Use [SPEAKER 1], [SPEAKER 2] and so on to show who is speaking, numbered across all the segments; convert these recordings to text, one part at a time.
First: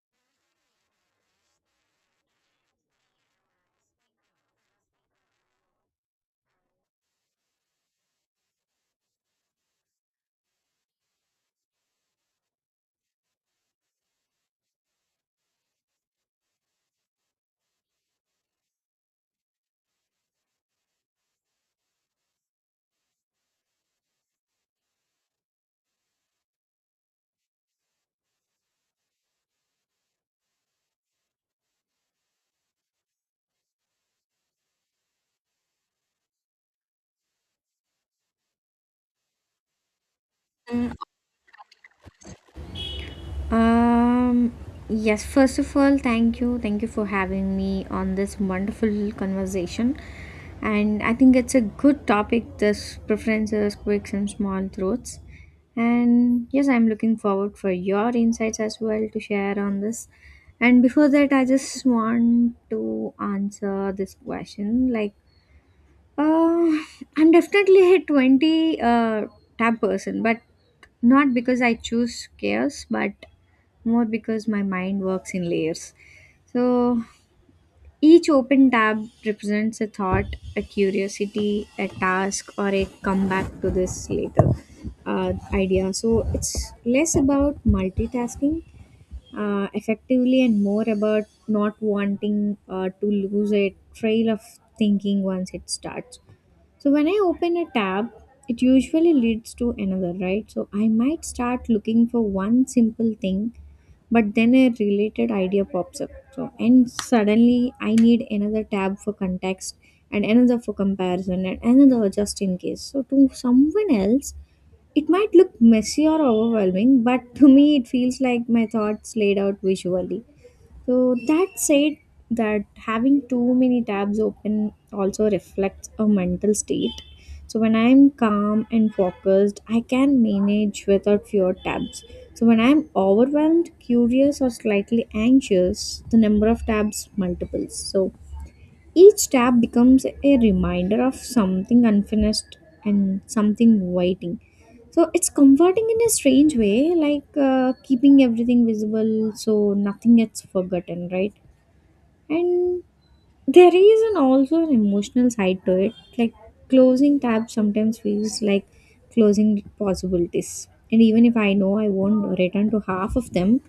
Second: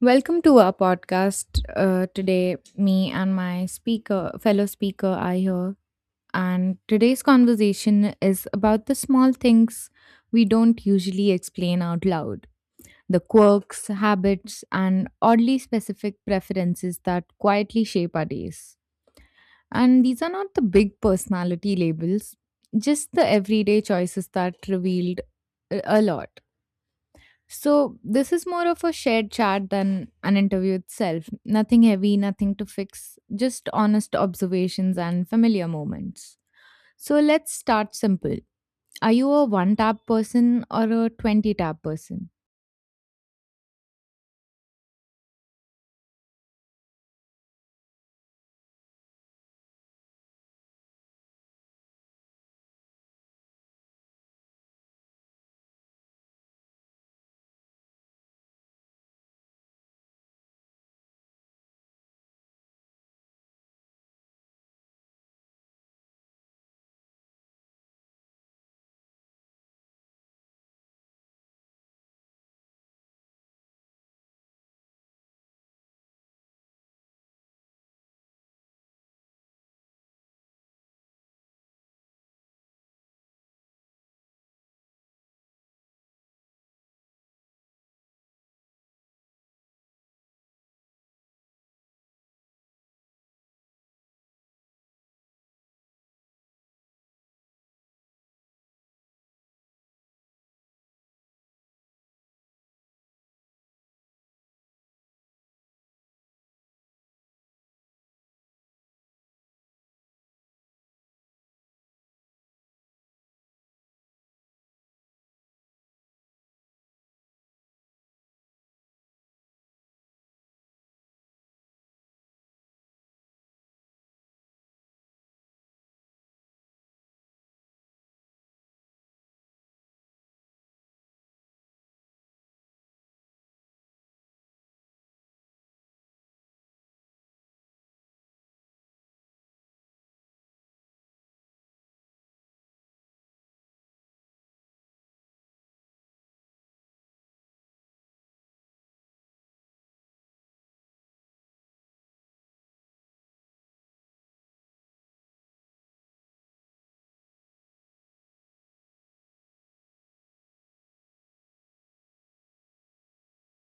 [SPEAKER 1] Welcome to our podcast. Today, me and fellow speaker are here. And today's conversation is about the small things we don't usually explain out loud: the quirks, habits, and oddly specific preferences that quietly shape our days. And these are not the big personality labels, just the everyday choices that revealed a lot. So this is more of a shared chat than an interview itself. Nothing heavy, nothing to fix, just honest observations and familiar moments. So let's start simple. Are you a one tap person or a 20 tap person?
[SPEAKER 2] Um, yes, first of all, thank you. Thank you for having me on this wonderful conversation. And I think it's a good topic, this preferences, quirks, and small truths. And yes, I'm looking forward for your insights as well to share on this. And before that, I just want to answer this question. Uh, I'm definitely a 20 tab person, but not because I choose chaos, but more because my mind works in layers. So each open tab represents a thought, a curiosity, a task, or a comeback to this later idea. So it's less about multitasking effectively and more about not wanting to lose a trail of thinking once it starts. So when I open a tab, it usually leads to another, right? So I might start looking for one simple thing but then a related idea pops up. So, and suddenly I need another tab for context and another for comparison and another just in case. So, to someone else, it might look messy or overwhelming, but to me, it feels like my thoughts laid out visually. So that said, that having too many tabs open also reflects a mental state. So when I'm calm and focused, I can manage without fewer tabs. So when I'm overwhelmed, curious, or slightly anxious, the number of tabs multiples. So each tap becomes a reminder of something unfinished and something waiting. So it's comforting in a strange way, like keeping everything visible so nothing gets forgotten, right? And there is an also an emotional side to it. Like closing tabs sometimes feels like closing possibilities. And even if I know I won't return to half of them,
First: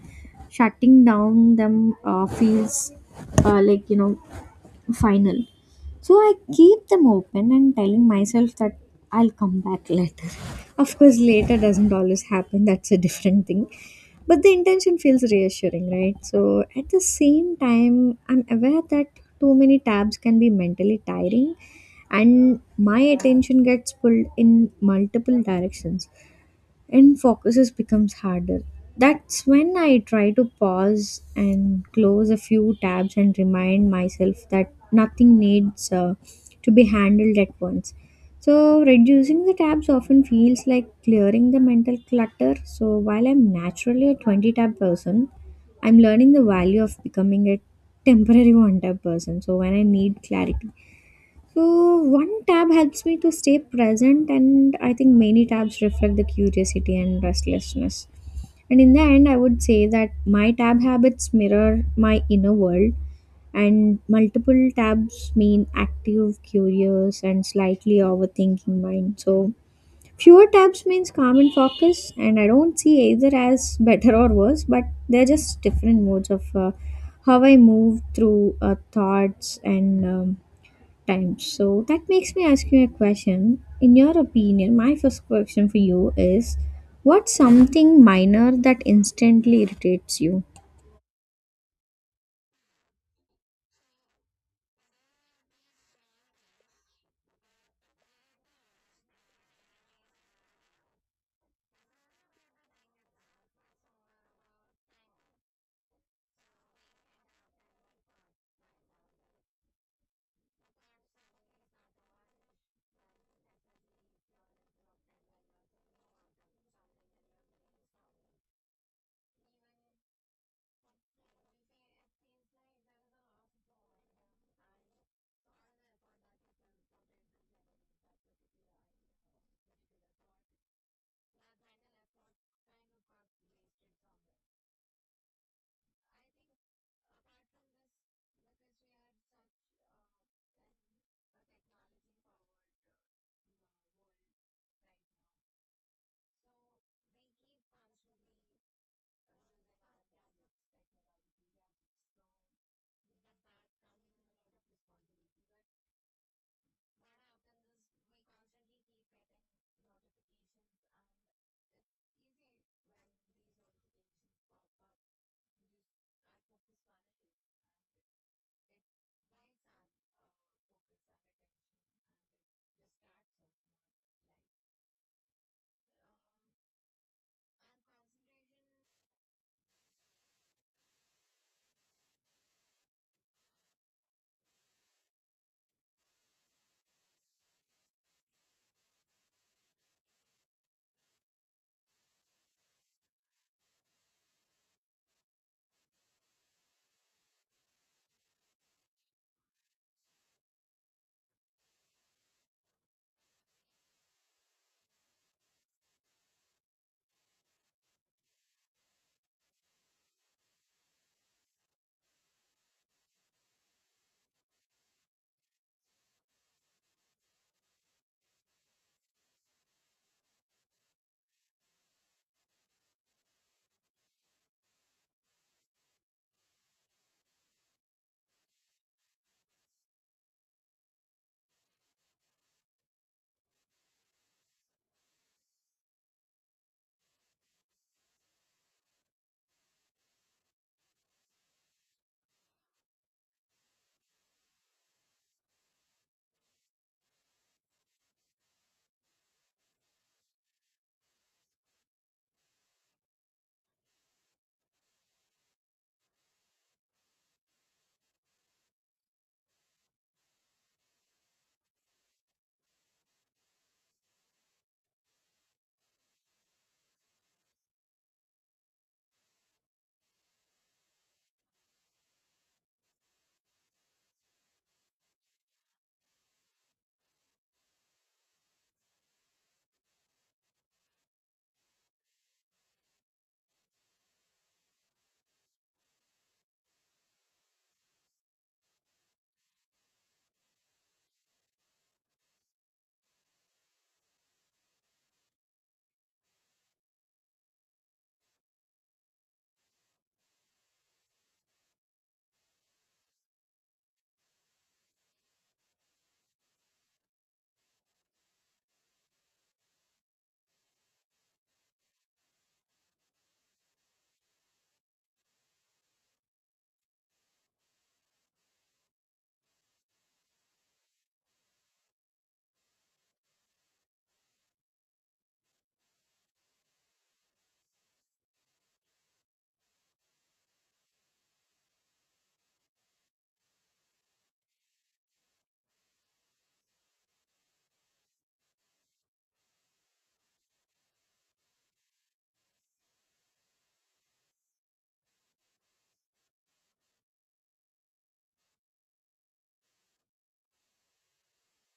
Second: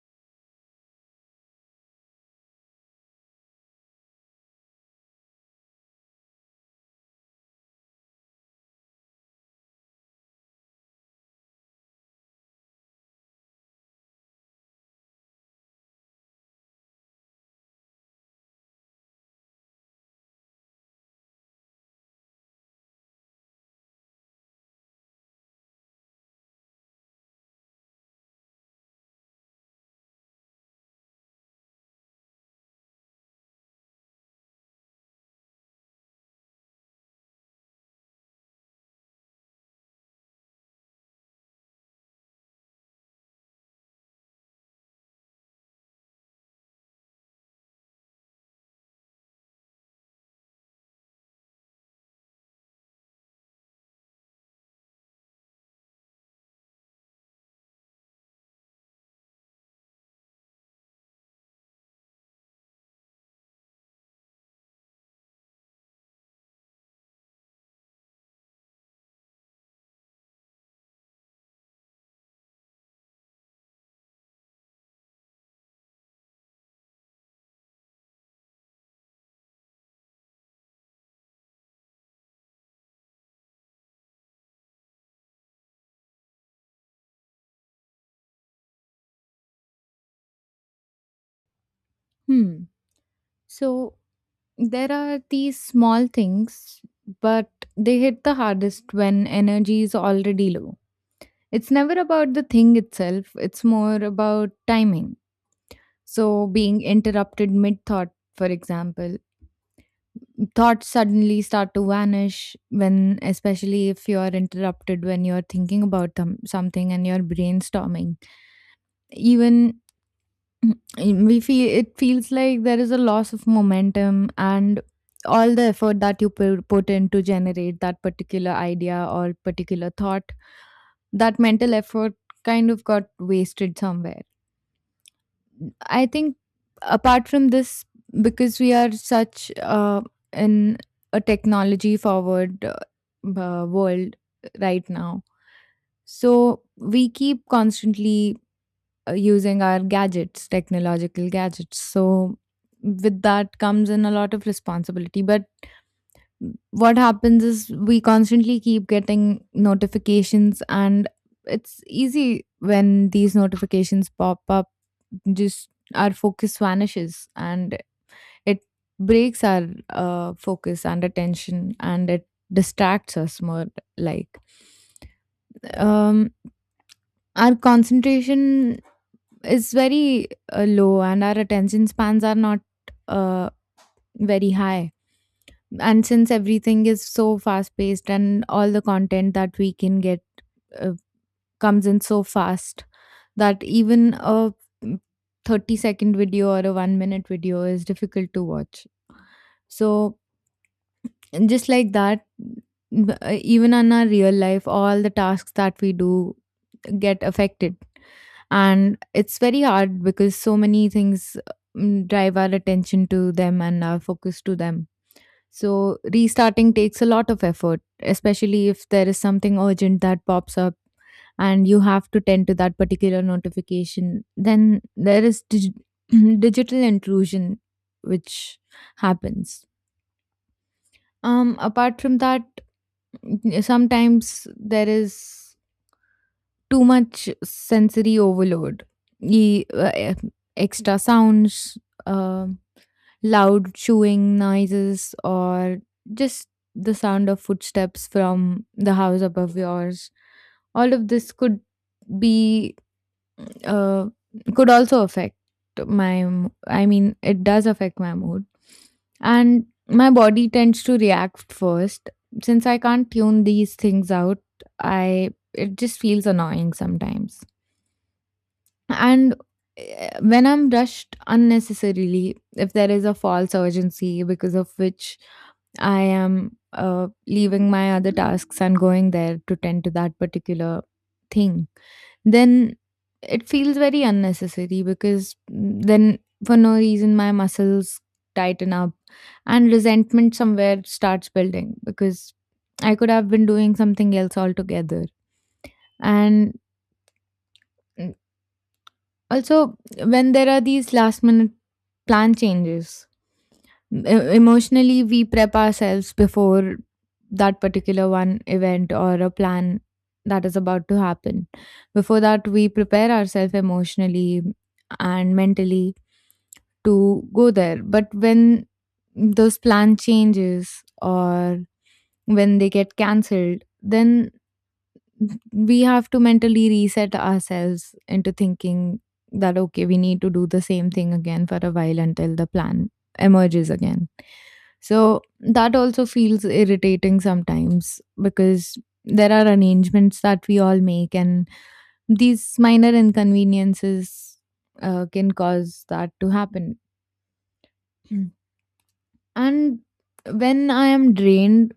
[SPEAKER 2] shutting down them feels uh, like you know final. So I keep them open and telling myself that I'll come back later. Of course, later doesn't always happen, that's a different thing. But the intention feels reassuring, right? So at the same time, I'm aware that too many tabs can be mentally tiring and my attention gets pulled in multiple directions and focuses becomes harder. That's when I try to pause and close a few tabs and remind myself that nothing needs to be handled at once. So, reducing the tabs often feels like clearing the mental clutter. So, while I'm naturally a 20 tab person, I'm learning the value of becoming a temporary one tab person. So, when I need clarity, so one tab helps me to stay present, and I think many tabs reflect the curiosity and restlessness. And in the end, I would say that my tab habits mirror my inner world, and multiple tabs mean active, curious, and slightly overthinking mind. So fewer tabs means calm and focus, and I don't see either as better or worse, but they're just different modes of how I move through thoughts and. Time. So that makes me ask you a question. In your opinion, my first question for you is what's something minor that instantly irritates you?
[SPEAKER 1] Hmm. So there are these small things, but they hit the hardest when energy is already low. It's never about the thing itself, it's more about timing. So, being interrupted mid thought, for example, thoughts suddenly start to vanish, when especially if you are interrupted when you're thinking about them, something, and you're brainstorming. Even we feel it feels like there is a loss of momentum, and all the effort that you put in to generate that particular idea or particular thought, that mental effort kind of got wasted somewhere, I think. Apart from this, because we are such in a technology forward world right now, so we keep constantly using our gadgets, technological gadgets. So with that comes in a lot of responsibility. But what happens is, we constantly keep getting notifications, and it's easy when these notifications pop up, just our focus vanishes, and it breaks our focus and attention, and it distracts us more. Like, um our concentration is very low, and our attention spans are not uh, very high, and since everything is so fast paced and all the content that we can get uh, comes in so fast, that even a mm, 30-second video or a 1 minute video is difficult to watch. So, and just like that, even on our real life, all the tasks that we do get affected, and it's very hard because so many things drive our attention to them and our focus to them. So, restarting takes a lot of effort, especially if there is something urgent that pops up and you have to tend to that particular notification. Then there is digital intrusion, which happens. Apart from that, sometimes there is too much sensory overload, e- uh, eh, extra sounds. um Loud chewing noises, or just the sound of footsteps from the house above yours, all of this could be uh, could also affect I mean, it does affect my mood, and my body tends to react first. Since I can't tune these things out, I it just feels annoying sometimes. And when I'm rushed unnecessarily, if there is a false urgency because of which I am leaving my other tasks and going there to tend to that particular thing, then it feels very unnecessary, because then for no reason my muscles tighten up and resentment somewhere starts building, because I could have been doing something else altogether. And also, when there are these last minute plan changes, emotionally we prep ourselves before that particular one event or a plan that is about to happen. Before that, we prepare ourselves emotionally and mentally to go there. But when those plan changes, or when they get cancelled, then we have to mentally reset ourselves into thinking that okay, we need to do the same thing again for a while until the plan emerges again. So that also feels irritating sometimes, because there are arrangements that we all make, and these minor inconveniences can cause that to happen. Mm. And when I am drained,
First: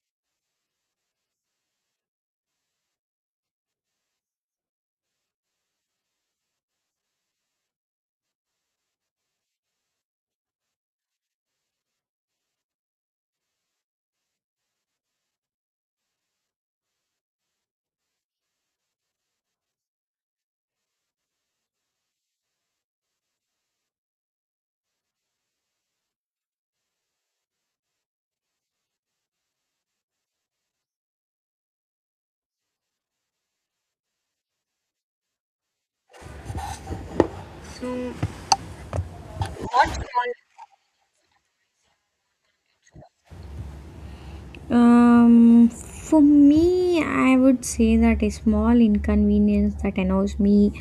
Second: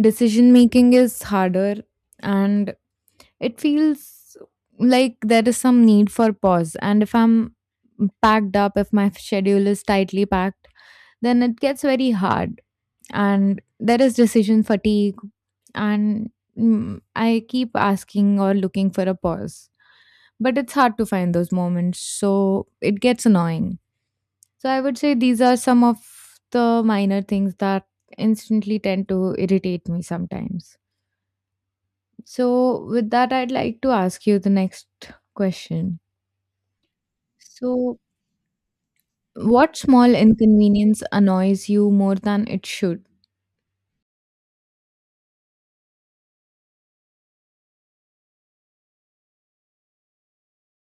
[SPEAKER 1] decision making is harder. And it feels like there is some need for pause. And if I'm packed up, if my schedule is tightly packed, then it gets very hard. And there is decision fatigue. And I keep asking or looking for a pause. But it's hard to find those moments. So it gets annoying. So I would say these are some of the minor things that instantly tend to irritate me sometimes. So, with that, I'd like to ask you the next question. So, what small inconvenience annoys you more than it should?
[SPEAKER 2] For me, I would say that a small inconvenience that annoys me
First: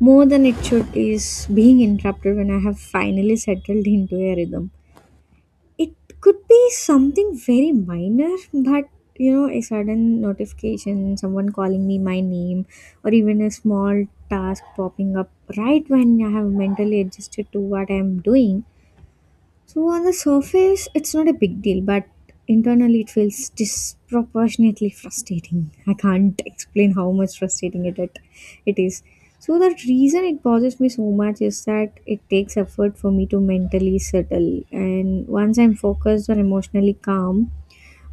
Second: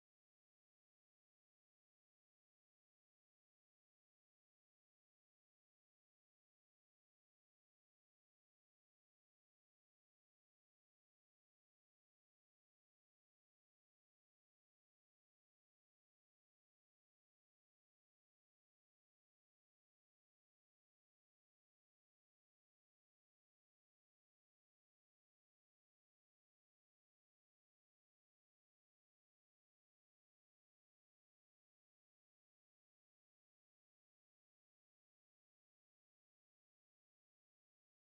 [SPEAKER 2] more than it should is being interrupted when I have finally settled into a rhythm. It could be something very minor, but you know, a sudden notification, someone calling me my name, or even a small task popping up right when I have mentally adjusted to what I am doing. So on the surface, it's not a big deal, but internally it feels disproportionately frustrating. I can't explain how much frustrating it is. So the reason it bothers me so much is that it takes effort for me to mentally settle, and once I'm focused or emotionally calm,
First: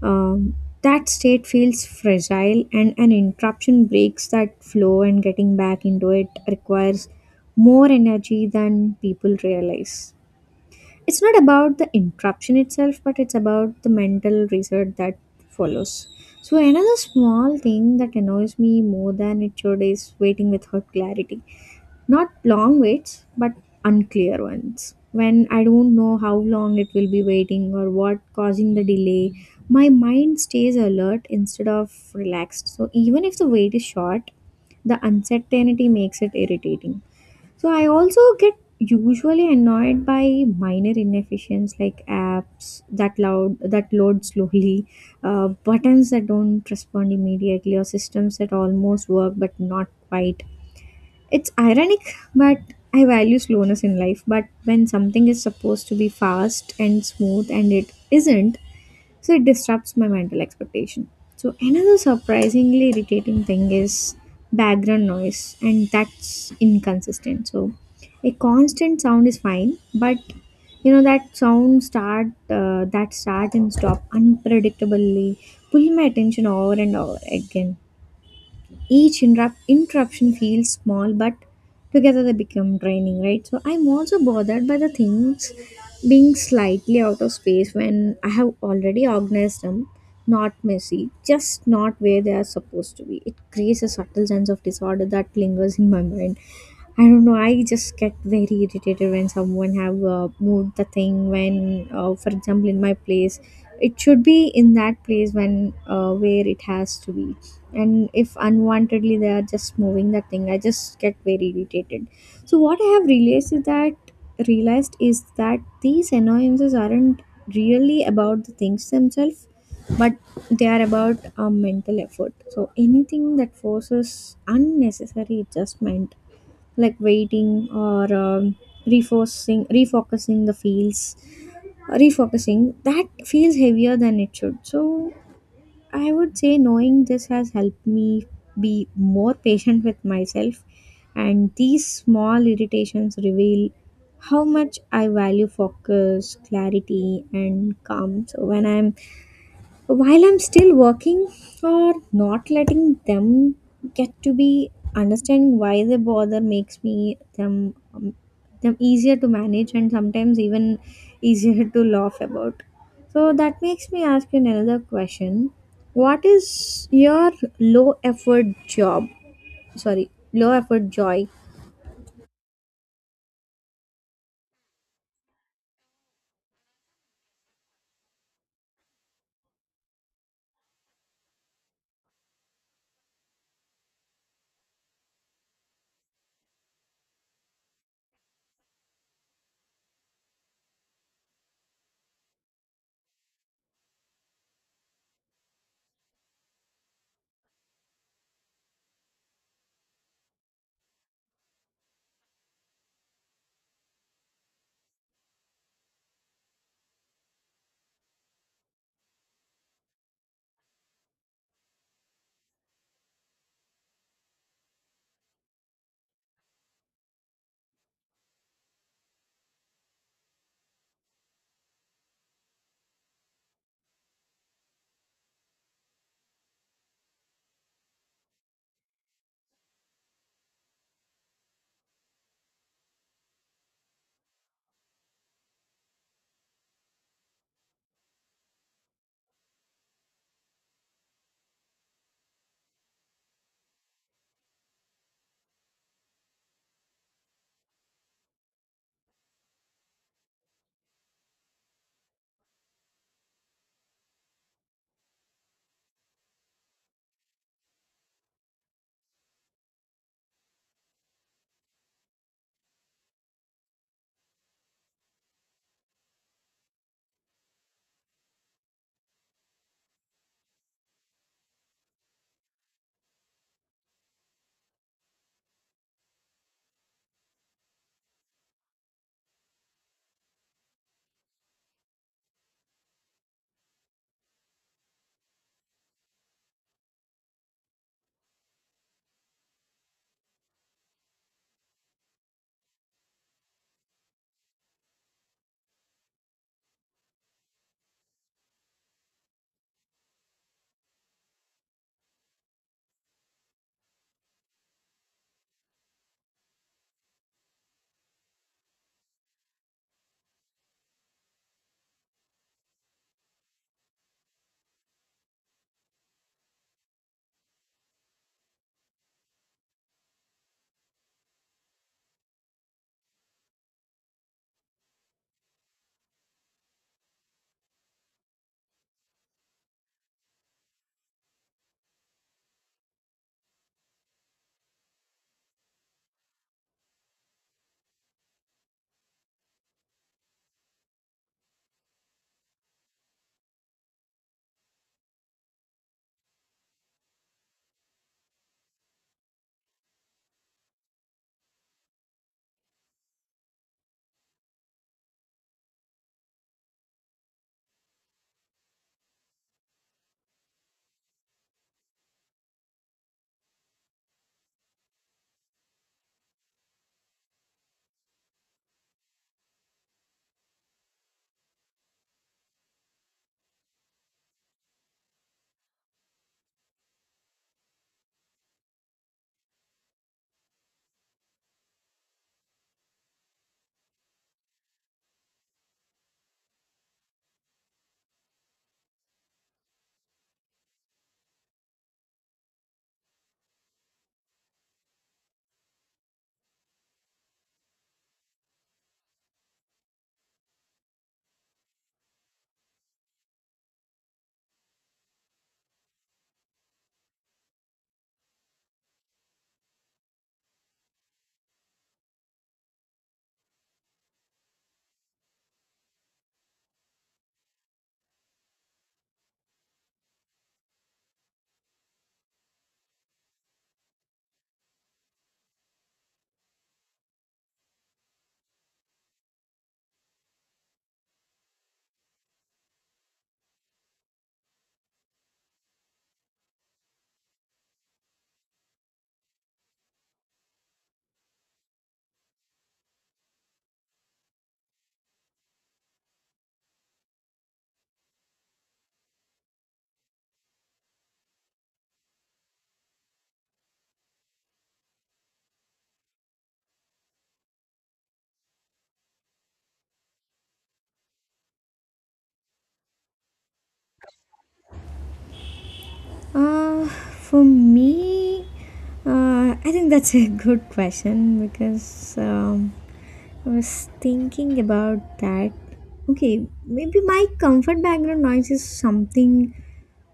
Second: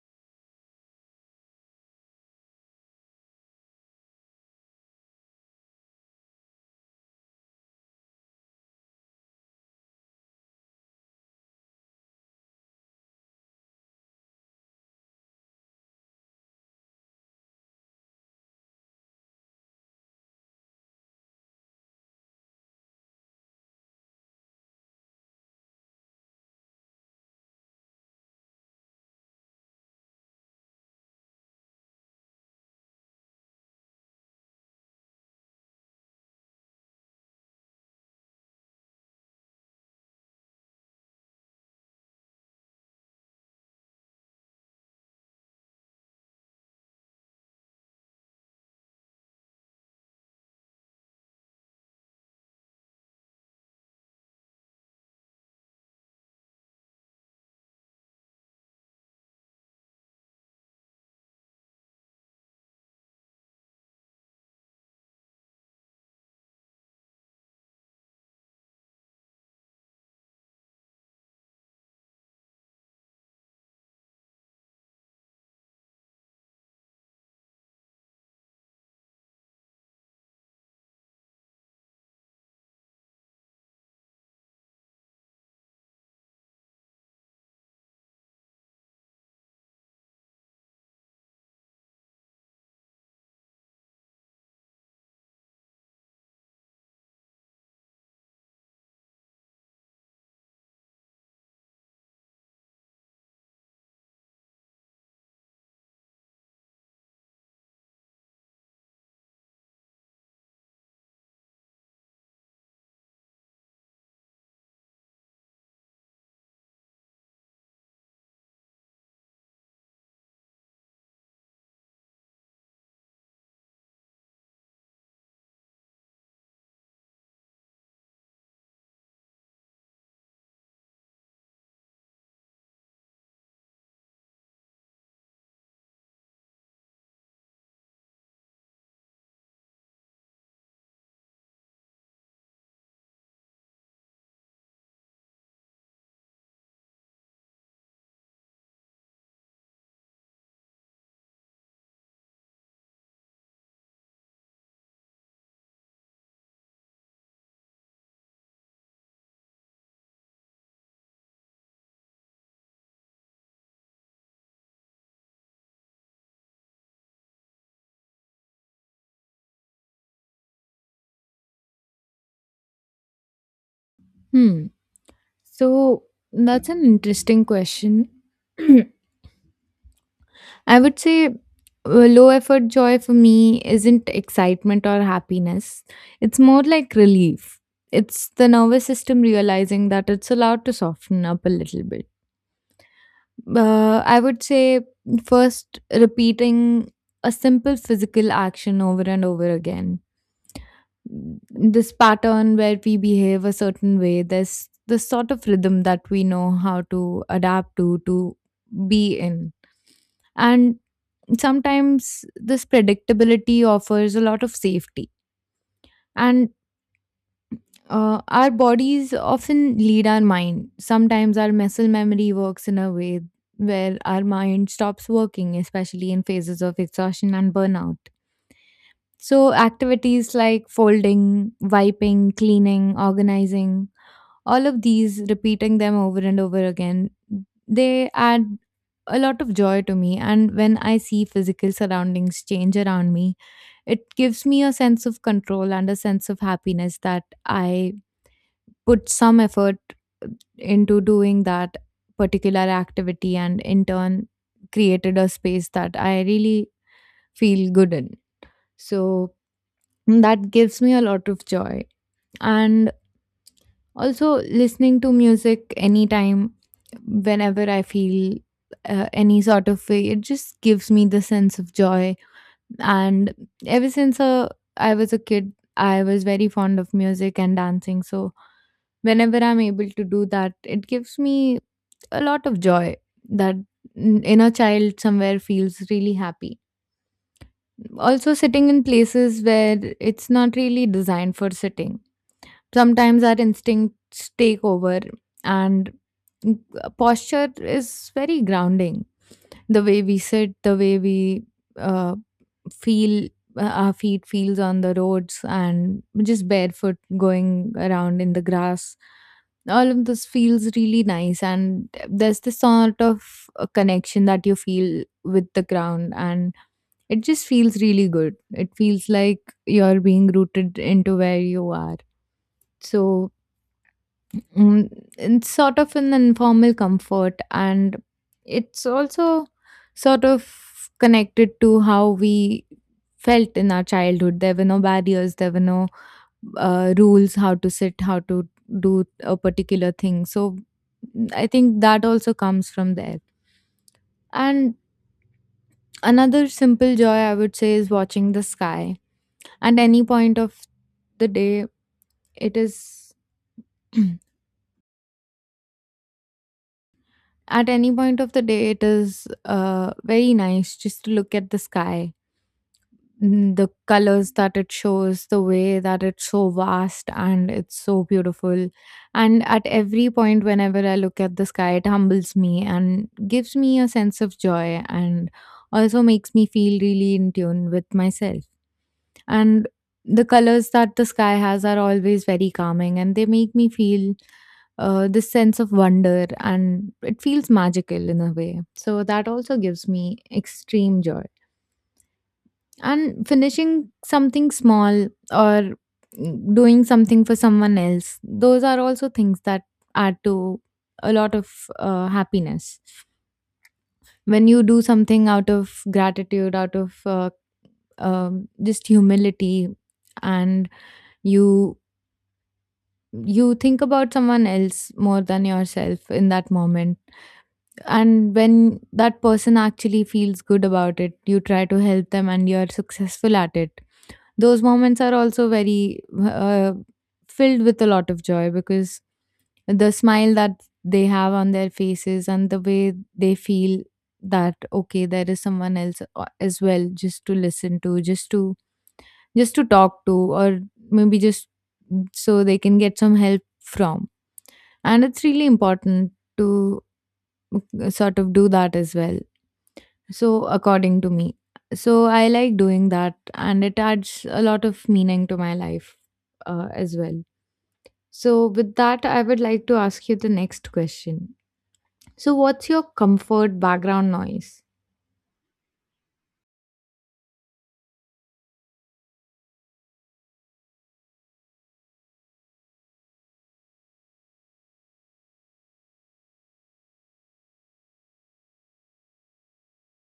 [SPEAKER 2] um, that state feels fragile, and an interruption breaks that flow, and getting back into it requires more energy than people realize. It's not about the interruption itself but it's about the mental reset that follows. So another small thing that annoys me more than it should is waiting without clarity. Not long waits, but unclear ones. When I don't know how long it will be waiting or what causing the delay, my mind stays alert instead of relaxed. So even if the wait is short, the uncertainty makes it irritating. So I also get usually annoyed by minor inefficiencies like apps that loud that load slowly, buttons that don't respond immediately, or systems that almost work but not quite. It's ironic, but I value slowness in life. But when something is supposed to be fast and smooth and it isn't, so it disrupts my mental expectation. So another surprisingly irritating thing is background noise and that's inconsistent. So a constant sound is fine, but you know that sound start that start and stop unpredictably pull my attention over and over again. Each interruption feels small, but together they become draining, right? So I'm also bothered by the things being slightly out of space when I have already organized them, not messy, just not where they are supposed to be. It creates a subtle sense of disorder that lingers in my mind. I don't know. I just get very irritated when someone have moved the thing. When, for example, in my place, it should be in that place when where it has to be, and if unwantedly they are just moving that thing, I just get very irritated. So what I have realized is that these annoyances aren't really about the things themselves, but they are about a mental effort. So anything that forces unnecessary adjustment like waiting or refocusing refocusing the fields refocusing, that feels heavier than it should. So I would say knowing this has helped me be more patient with myself, and these small irritations reveal how much I value focus, clarity, and calm. So, when I'm while I'm still working or not letting them get to be, understanding why they bother makes me them them easier to manage and sometimes even easier to laugh about. So that makes me ask you another question. What is your low effort job? Sorry, low effort joy.
[SPEAKER 1] Hmm. So, that's an interesting question. I would say low effort joy for me isn't excitement or happiness, it's more like relief. It's the nervous system realizing that it's allowed to soften up a little bit. I would say, first, repeating a simple physical action over and over again. This pattern where we behave a certain way, there's this sort of rhythm that we know how to adapt to be in. And sometimes this predictability offers a lot of safety. And our bodies often lead our mind. Sometimes our muscle memory works in a way where our mind stops working, especially in phases of exhaustion and burnout. So, activities like folding, wiping, cleaning, organizing, all of these, repeating them over and over again, they add a lot of joy to me. And when I see physical surroundings change around me, it gives me a sense of control and a sense of happiness that I put some effort uh, into doing that particular activity, and in turn created a space that I really feel good in. So that gives me a lot of joy. And also listening to music anytime, whenever I feel any sort of way, it just gives me the sense of joy. And ever since I was a kid, I was very fond of music and dancing. So whenever I'm able to do that, it gives me a lot of joy. That inner child somewhere feels really happy. Also, sitting in places where it's not really designed for sitting. Sometimes our instincts take over, and posture is very grounding. The way we sit, the way we uh, feel, our feet feels on the roads, and just barefoot going around in the grass, all of this feels really nice, and there's this sort of a connection that you feel with the ground. And it just feels really good, it feels like you're being rooted into where you are. So, mm, it's sort of an informal comfort, and it's also sort of connected to how we felt in our childhood. There were no barriers, there were no rules how to sit, how to do a particular thing, so I think that also comes from there. And another simple joy, I would say, is watching the sky at any point of the day. It is at any point of the day, it is very nice just to look at the sky. Mm, the colors that it shows, the way that it's so vast and it's so beautiful. And at every point, whenever I look at the sky, it humbles me and gives me a sense of joy, and also makes me feel really in tune with myself. And the colors that the sky has are always very calming, and they make me feel this sense of wonder, and it feels magical in a way. So that also gives me extreme joy. And finishing something small, or doing something for someone else, those are also things that add to a lot of happiness. When you do something out of gratitude, out of just humility, and you you think about someone else more than yourself in that moment, and when that person actually feels good about it, you try to help them and you're successful at it. Those moments are also very uh, filled with a lot of joy, because the smile that they have on their faces and the way they feel that okay, there is someone else as well, just to listen to, just to just to talk to, or maybe just so they can get some help from. And it's really important to sort of do that as well. So, according to me, so I like doing that, and it adds a lot of meaning to my life as well. So, with that, I would like to ask you the next question. So, what's your comfort background noise?
[SPEAKER 2] For me, I think that's a good question because I was thinking about that. Okay, maybe my comfort background noise is something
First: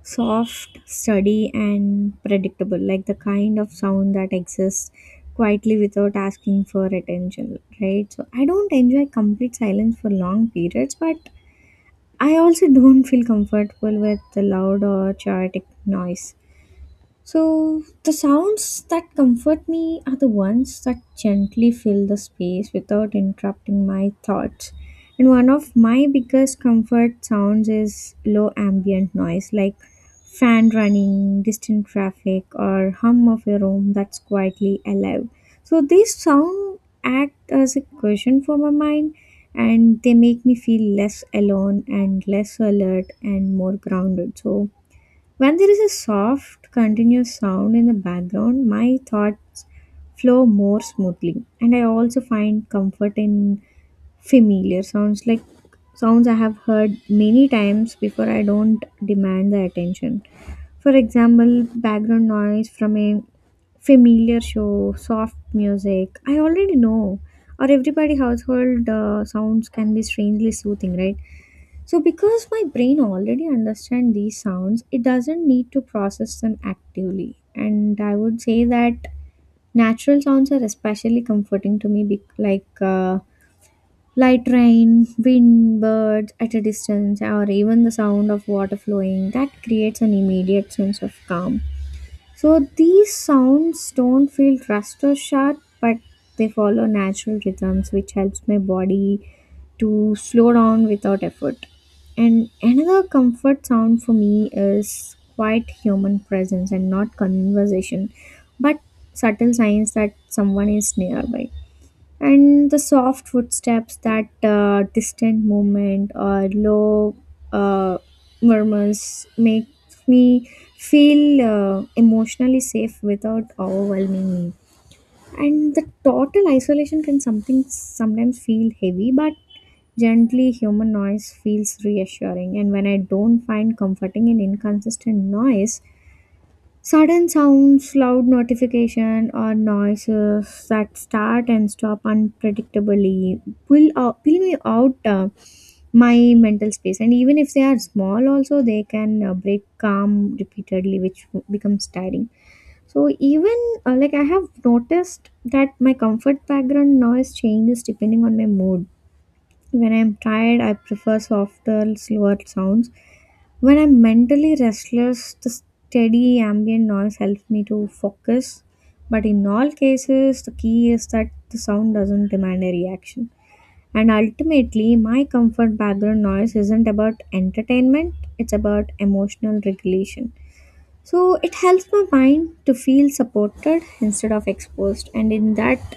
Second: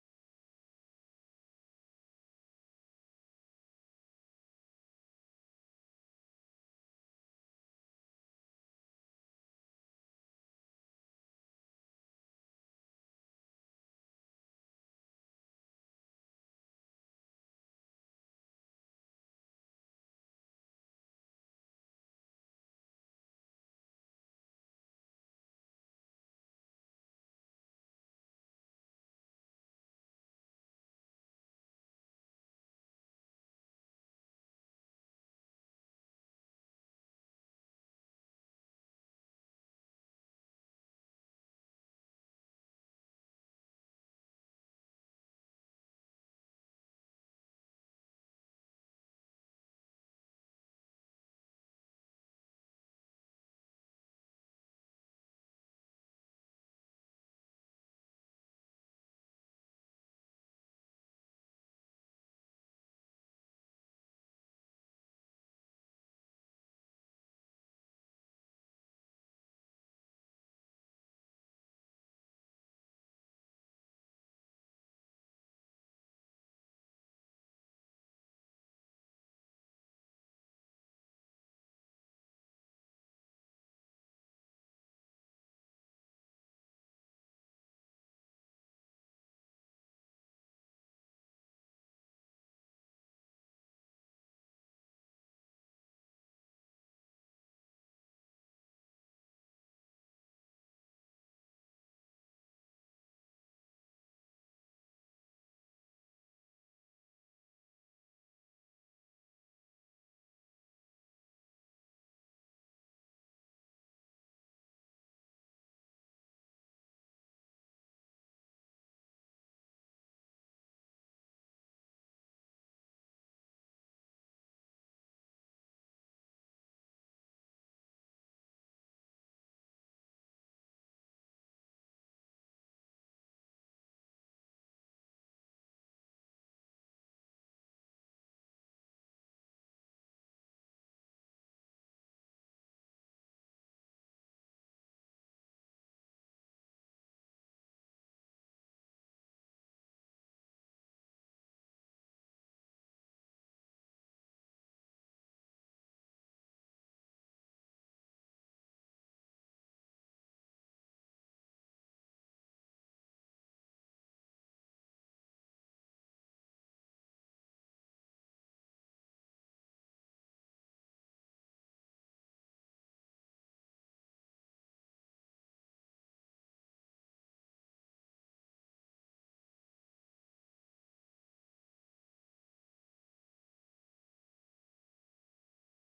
[SPEAKER 2] soft, steady, and predictable, like the kind of sound that exists quietly without asking for attention, right? So I don't enjoy complete silence for long periods, but I also don't feel comfortable with the loud or chaotic noise. So, the sounds that comfort me are the ones that gently fill the space without interrupting my thoughts. And one of my biggest comfort sounds is low ambient noise like fan running, distant traffic, or hum of a room that's quietly alive. So, these sounds act as a cushion for my mind and they make me feel less alone and less alert and more grounded. So, when there is a soft, continuous sound in the background, my thoughts flow more smoothly. And I also find comfort in familiar sounds like sounds I have heard many times before I don't demand the attention. For example, background noise from a familiar show, soft music, I already know. Or everybody household sounds can be strangely soothing, right? So because my brain already understands these sounds, it doesn't need to process them actively. And I would say that natural sounds are especially comforting to me, like light rain, wind, birds at a distance, or even the sound of water flowing. That creates an immediate sense of calm. So these sounds don't feel rushed or sharp, but they follow natural rhythms, which helps my body to slow down without effort. And another comfort sound for me is quiet human presence and not conversation, but subtle signs that someone is nearby, and the soft footsteps, that distant movement or low uh, murmurs make me feel emotionally safe without overwhelming me. And the total isolation can something sometimes feel heavy, but gently human noise feels reassuring. And when I don't find comforting in inconsistent noise, sudden sounds, loud notification, or noises that start and stop unpredictably will me out my mental space. And even if they are small, also they can break calm repeatedly, which becomes tiring. So even like I have noticed that my comfort background noise changes depending on my mood. When I'm tired, I prefer softer, slower sounds. When I'm mentally restless, the steady ambient noise helps me to focus. But in all cases, the key is that the sound doesn't demand a reaction. And ultimately, my comfort background noise isn't about entertainment, it's about emotional regulation. So it helps my mind to feel supported instead of exposed. And in that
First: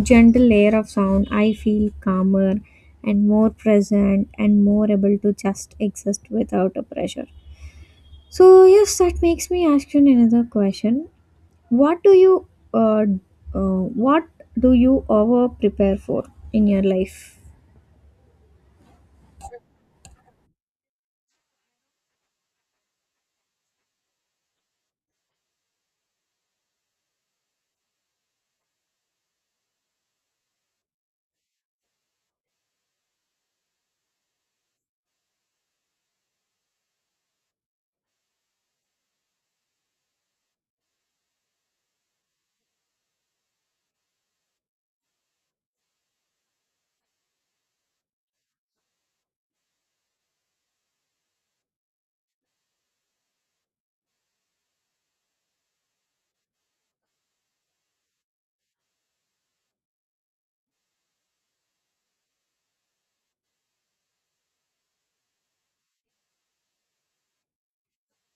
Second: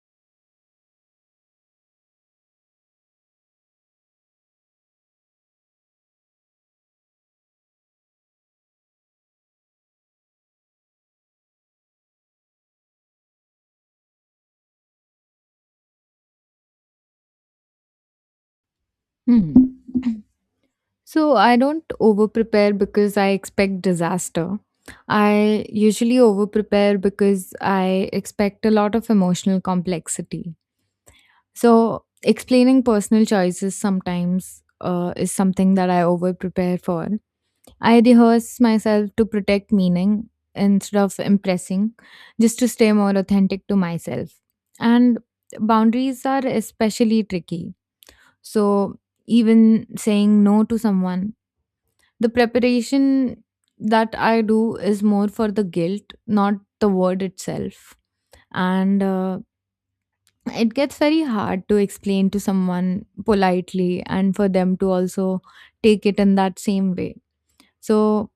[SPEAKER 2] gentle layer of sound, I feel calmer and more present and more able to just exist without a pressure. So yes, that makes me ask you another question. What do you uh, what do you over prepare for in your life?
[SPEAKER 1] Hmm. So, I don't over prepare because I expect disaster. I usually over prepare because I expect a lot of emotional complexity. So, explaining personal choices sometimes is something that I over prepare for. I rehearse myself to protect meaning instead of impressing, just to stay more authentic to myself. And boundaries are especially tricky. So, even saying no to someone, the preparation that I do is more for the guilt, not the word itself. And it gets very hard to explain to someone politely, and for them to also take it in that same way. So,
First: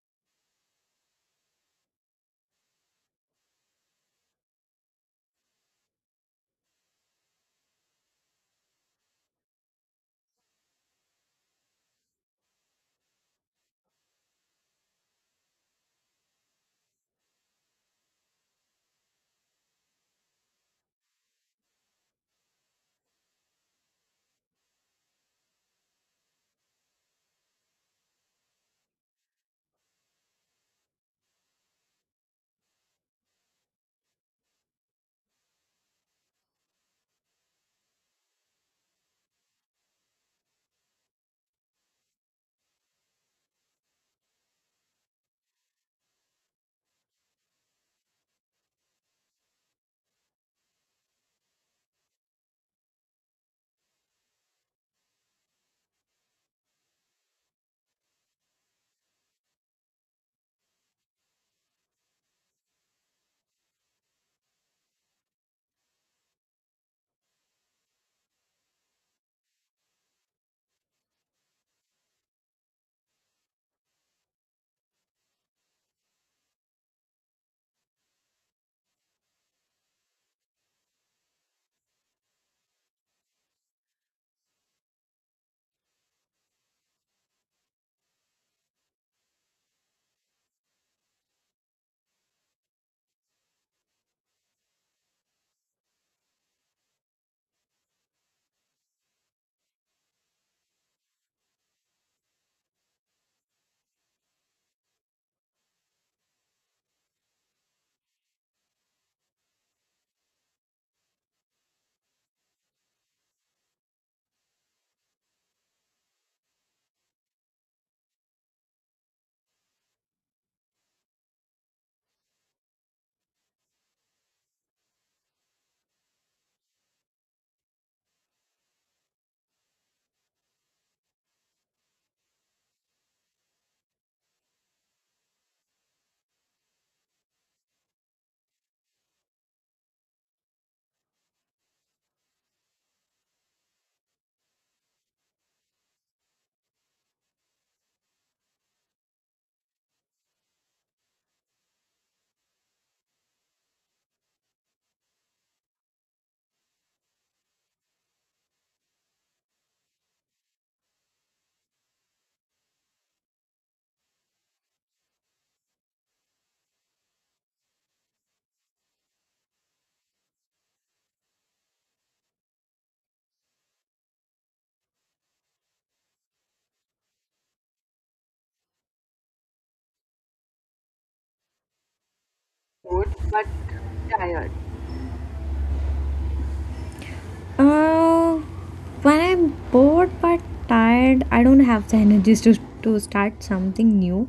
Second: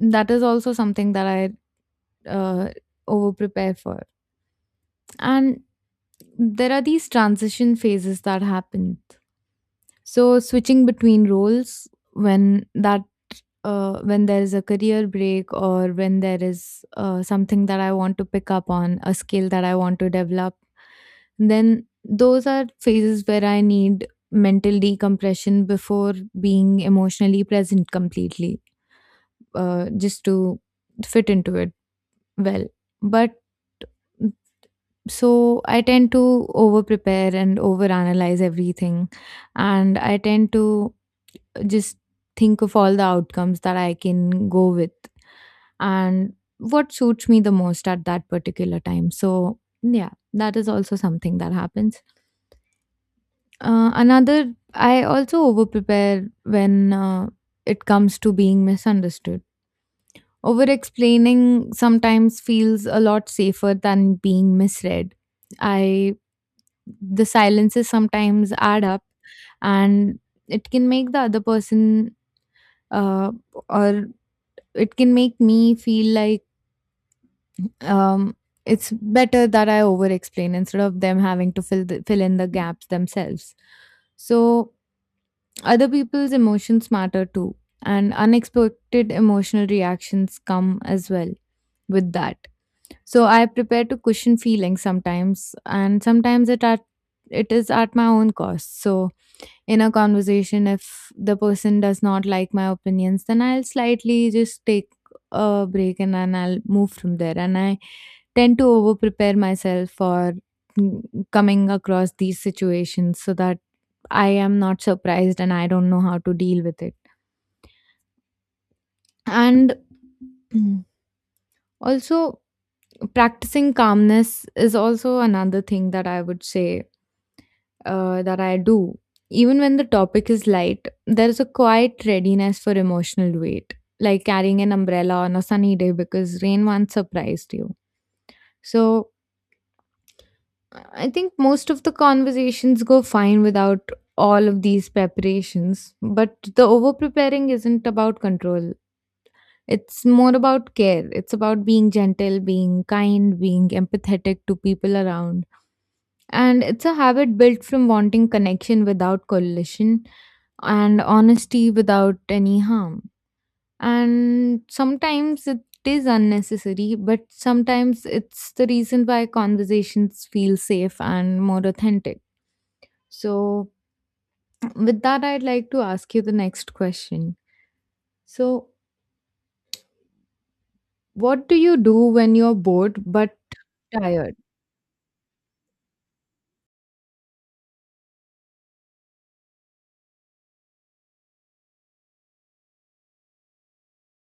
[SPEAKER 1] that is also something that I uh, over prepare for. And there are these transition phases that happen. So switching between roles, when that when there is a career break, or when there is something that I want to pick up on, a skill that I want to develop, then those are phases where I need mental decompression before being emotionally present completely, just to fit into it well. But so I tend to over prepare and over analyze everything, and I tend to just think of all the outcomes that I can go with, and what suits me the most at that particular time. So yeah, that is also something that happens. Another, I also over prepare when it comes to being misunderstood. Over explaining sometimes feels a lot safer than being misread. I The silences sometimes add up, and it can make the other person, uh, or it can make me feel like, um, it's better that I over explain instead of them having to fill in the gaps themselves. So other people's emotions matter too, and unexpected emotional reactions come as well with that. So I prepare to cushion feelings sometimes, and sometimes it at it is at my own cost. So in a conversation, if the person does not like my opinions, then I'll slightly just take a break and then I'll move from there. And I tend to over prepare myself for mm, coming across these situations, so that I am not surprised and I don't know how to deal with it. And also, practicing calmness is also another thing that I would say that I do. Even when the topic is light, there is a quiet readiness for emotional weight, like carrying an umbrella on a sunny day because rain once surprised you. So I think most of the conversations go fine without all of these preparations, but the over preparing isn't about control. It's more about care. It's about being gentle, being kind, being empathetic to people around. And it's a habit built from wanting connection without collision, and honesty without any harm. And sometimes it is unnecessary, but sometimes it's the reason why conversations feel safe and more authentic. So, with that, I'd like to ask you the next question. So, what do you do when you're bored but tired?
[SPEAKER 2] Uh, when I'm bored but tired, I don't have the energies to start something new.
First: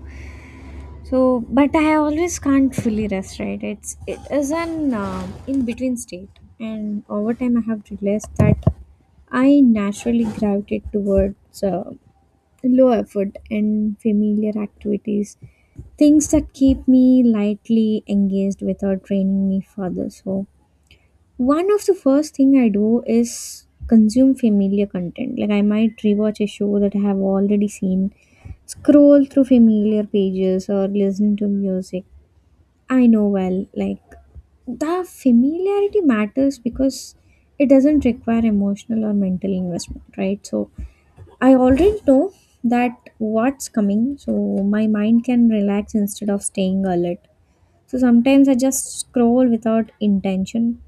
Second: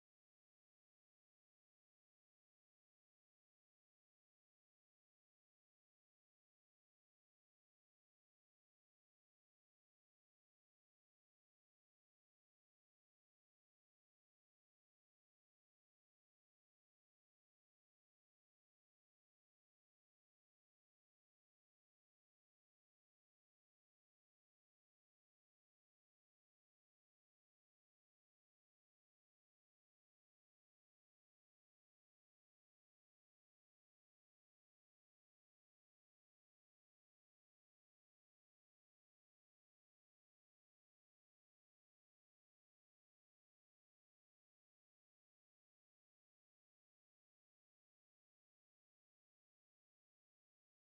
[SPEAKER 2] So, but I always can't fully rest, right? It is an in between state, and over time I have realized that I naturally gravitate towards. Low effort and familiar activities, things that keep me lightly engaged without draining me further. So one of the first thing I do is consume familiar content. Like I might rewatch a show that I have already seen, scroll through familiar pages, or listen to music I know well. Like the familiarity matters because it doesn't require emotional or mental investment, right? So I already know that what's coming, so my mind can relax instead of staying alert. So sometimes I just scroll without intention,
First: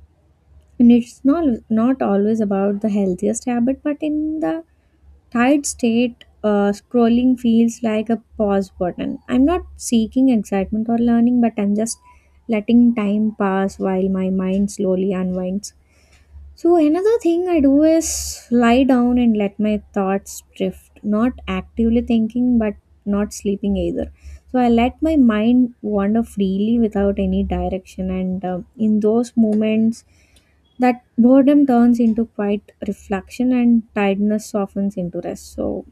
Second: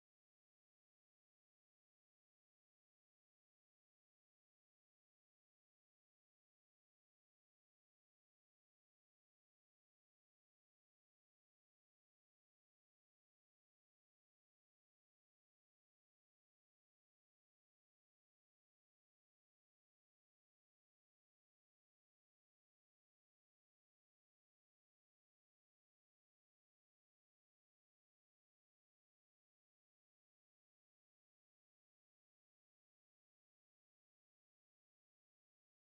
[SPEAKER 2] and it's not always about the healthiest habit, but in the tired state, scrolling feels like a pause button. I'm not seeking excitement or learning, but I'm just letting time pass while my mind slowly unwinds. So another thing I do is lie down and let my thoughts drift, not actively thinking but not sleeping either. So I let my mind wander freely without any direction and in those moments that boredom turns into quiet reflection and tiredness softens into rest. So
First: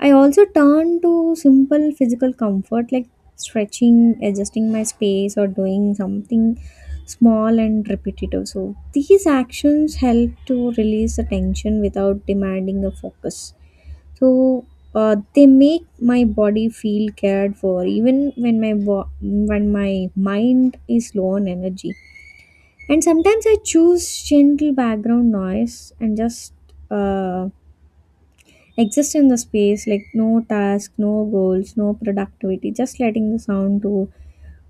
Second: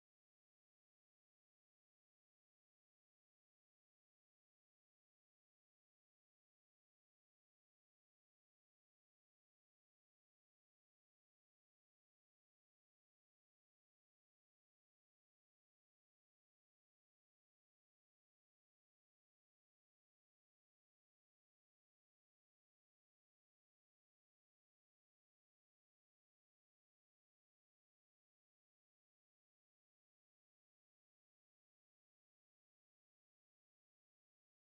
[SPEAKER 2] I also turn to simple physical comfort like stretching, adjusting my space, or doing something small and repetitive. So, these actions help to release the tension without demanding a focus. So, they make my body feel cared for even when my when my mind is low on energy. And sometimes I choose gentle background noise and just uh, exist in the space, like no task, no goals, no productivity, just letting the sound to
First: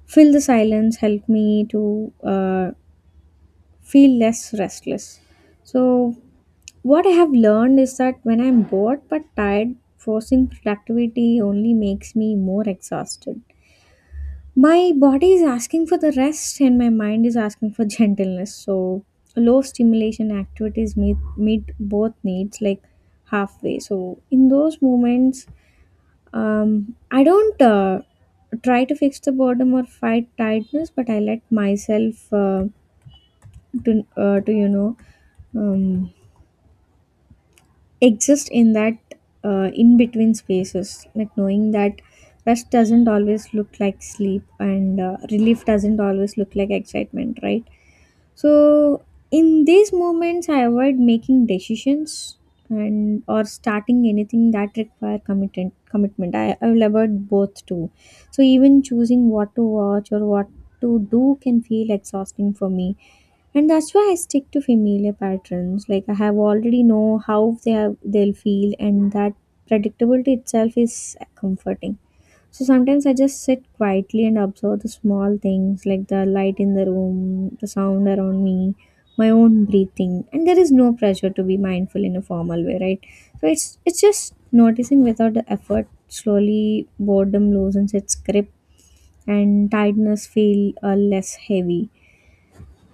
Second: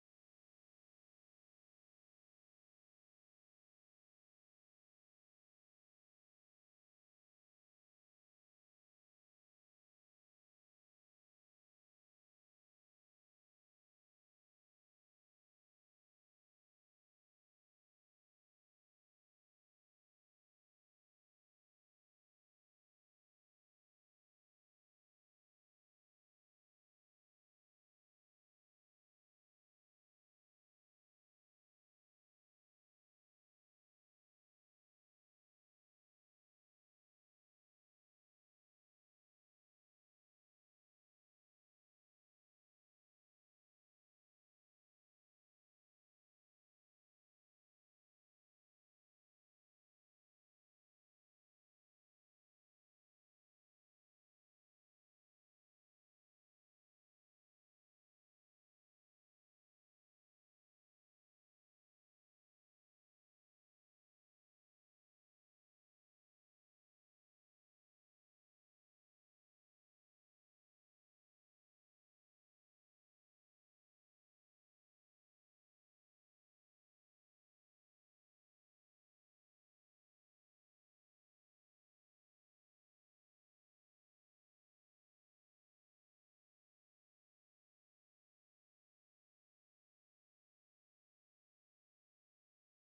[SPEAKER 2] fill the silence help me to uh, feel less restless. So what I have learned is that when I'm bored but tired, forcing productivity only makes me more exhausted. My body is asking for the rest and my mind is asking for gentleness. So low stimulation activities meet both needs like halfway. So in those moments, I don't try to fix the boredom or fight tiredness, but I let myself to you know um, exist in that in between spaces, like knowing that rest doesn't always look like sleep and relief doesn't always look like excitement, right? So in these moments, I avoid making decisions and or starting anything that require commitment. Commitment. I will avoid both too. So even choosing what to watch or what to do can feel exhausting for me, and that's why I stick to familiar patterns. Like I have already know how they are, they'll feel, and that predictability itself is comforting. So sometimes I just sit quietly and observe the small things, like the light in the room, the sound around me, my own breathing. And there is no pressure to be mindful in a formal way, right? So it's just noticing without the effort. Slowly boredom loosens its grip and tiredness feel less heavy.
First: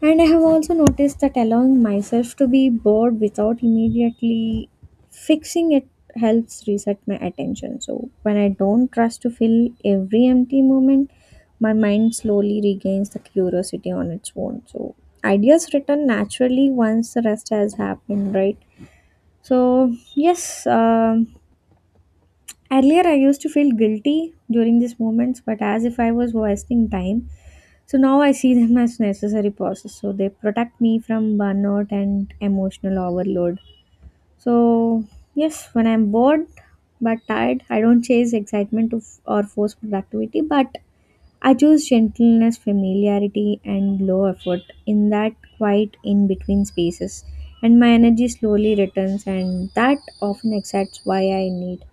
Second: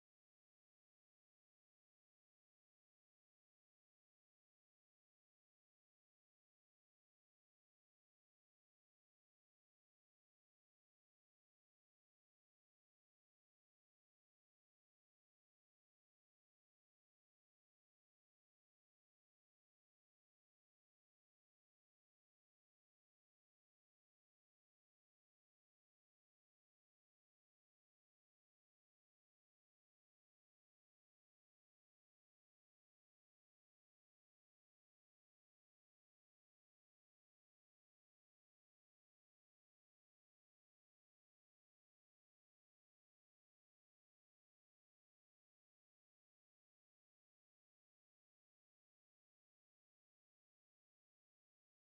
[SPEAKER 2] And I have also noticed that allowing myself to be bored without immediately fixing it helps reset my attention. So when I don't rush to fill every empty moment, my mind slowly regains the curiosity on its own. So ideas return naturally once the rest has happened, right? So yes, earlier I used to feel guilty during these moments, but as if I was wasting time. So now I see them as necessary pauses. So they protect me from burnout and emotional overload. So, yes, when I'm bored but tired, I don't chase excitement or force productivity, but I choose gentleness, familiarity, and low effort in that quiet in between spaces. And my energy slowly returns, and that often excites why I need.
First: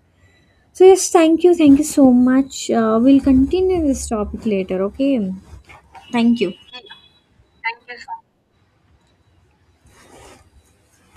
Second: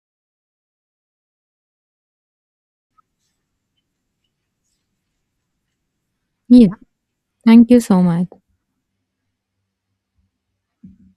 [SPEAKER 2] So, yes, thank you. Thank you so much. We'll continue this topic later, okay? Thank you.
[SPEAKER 1] Yeah, thank you so much.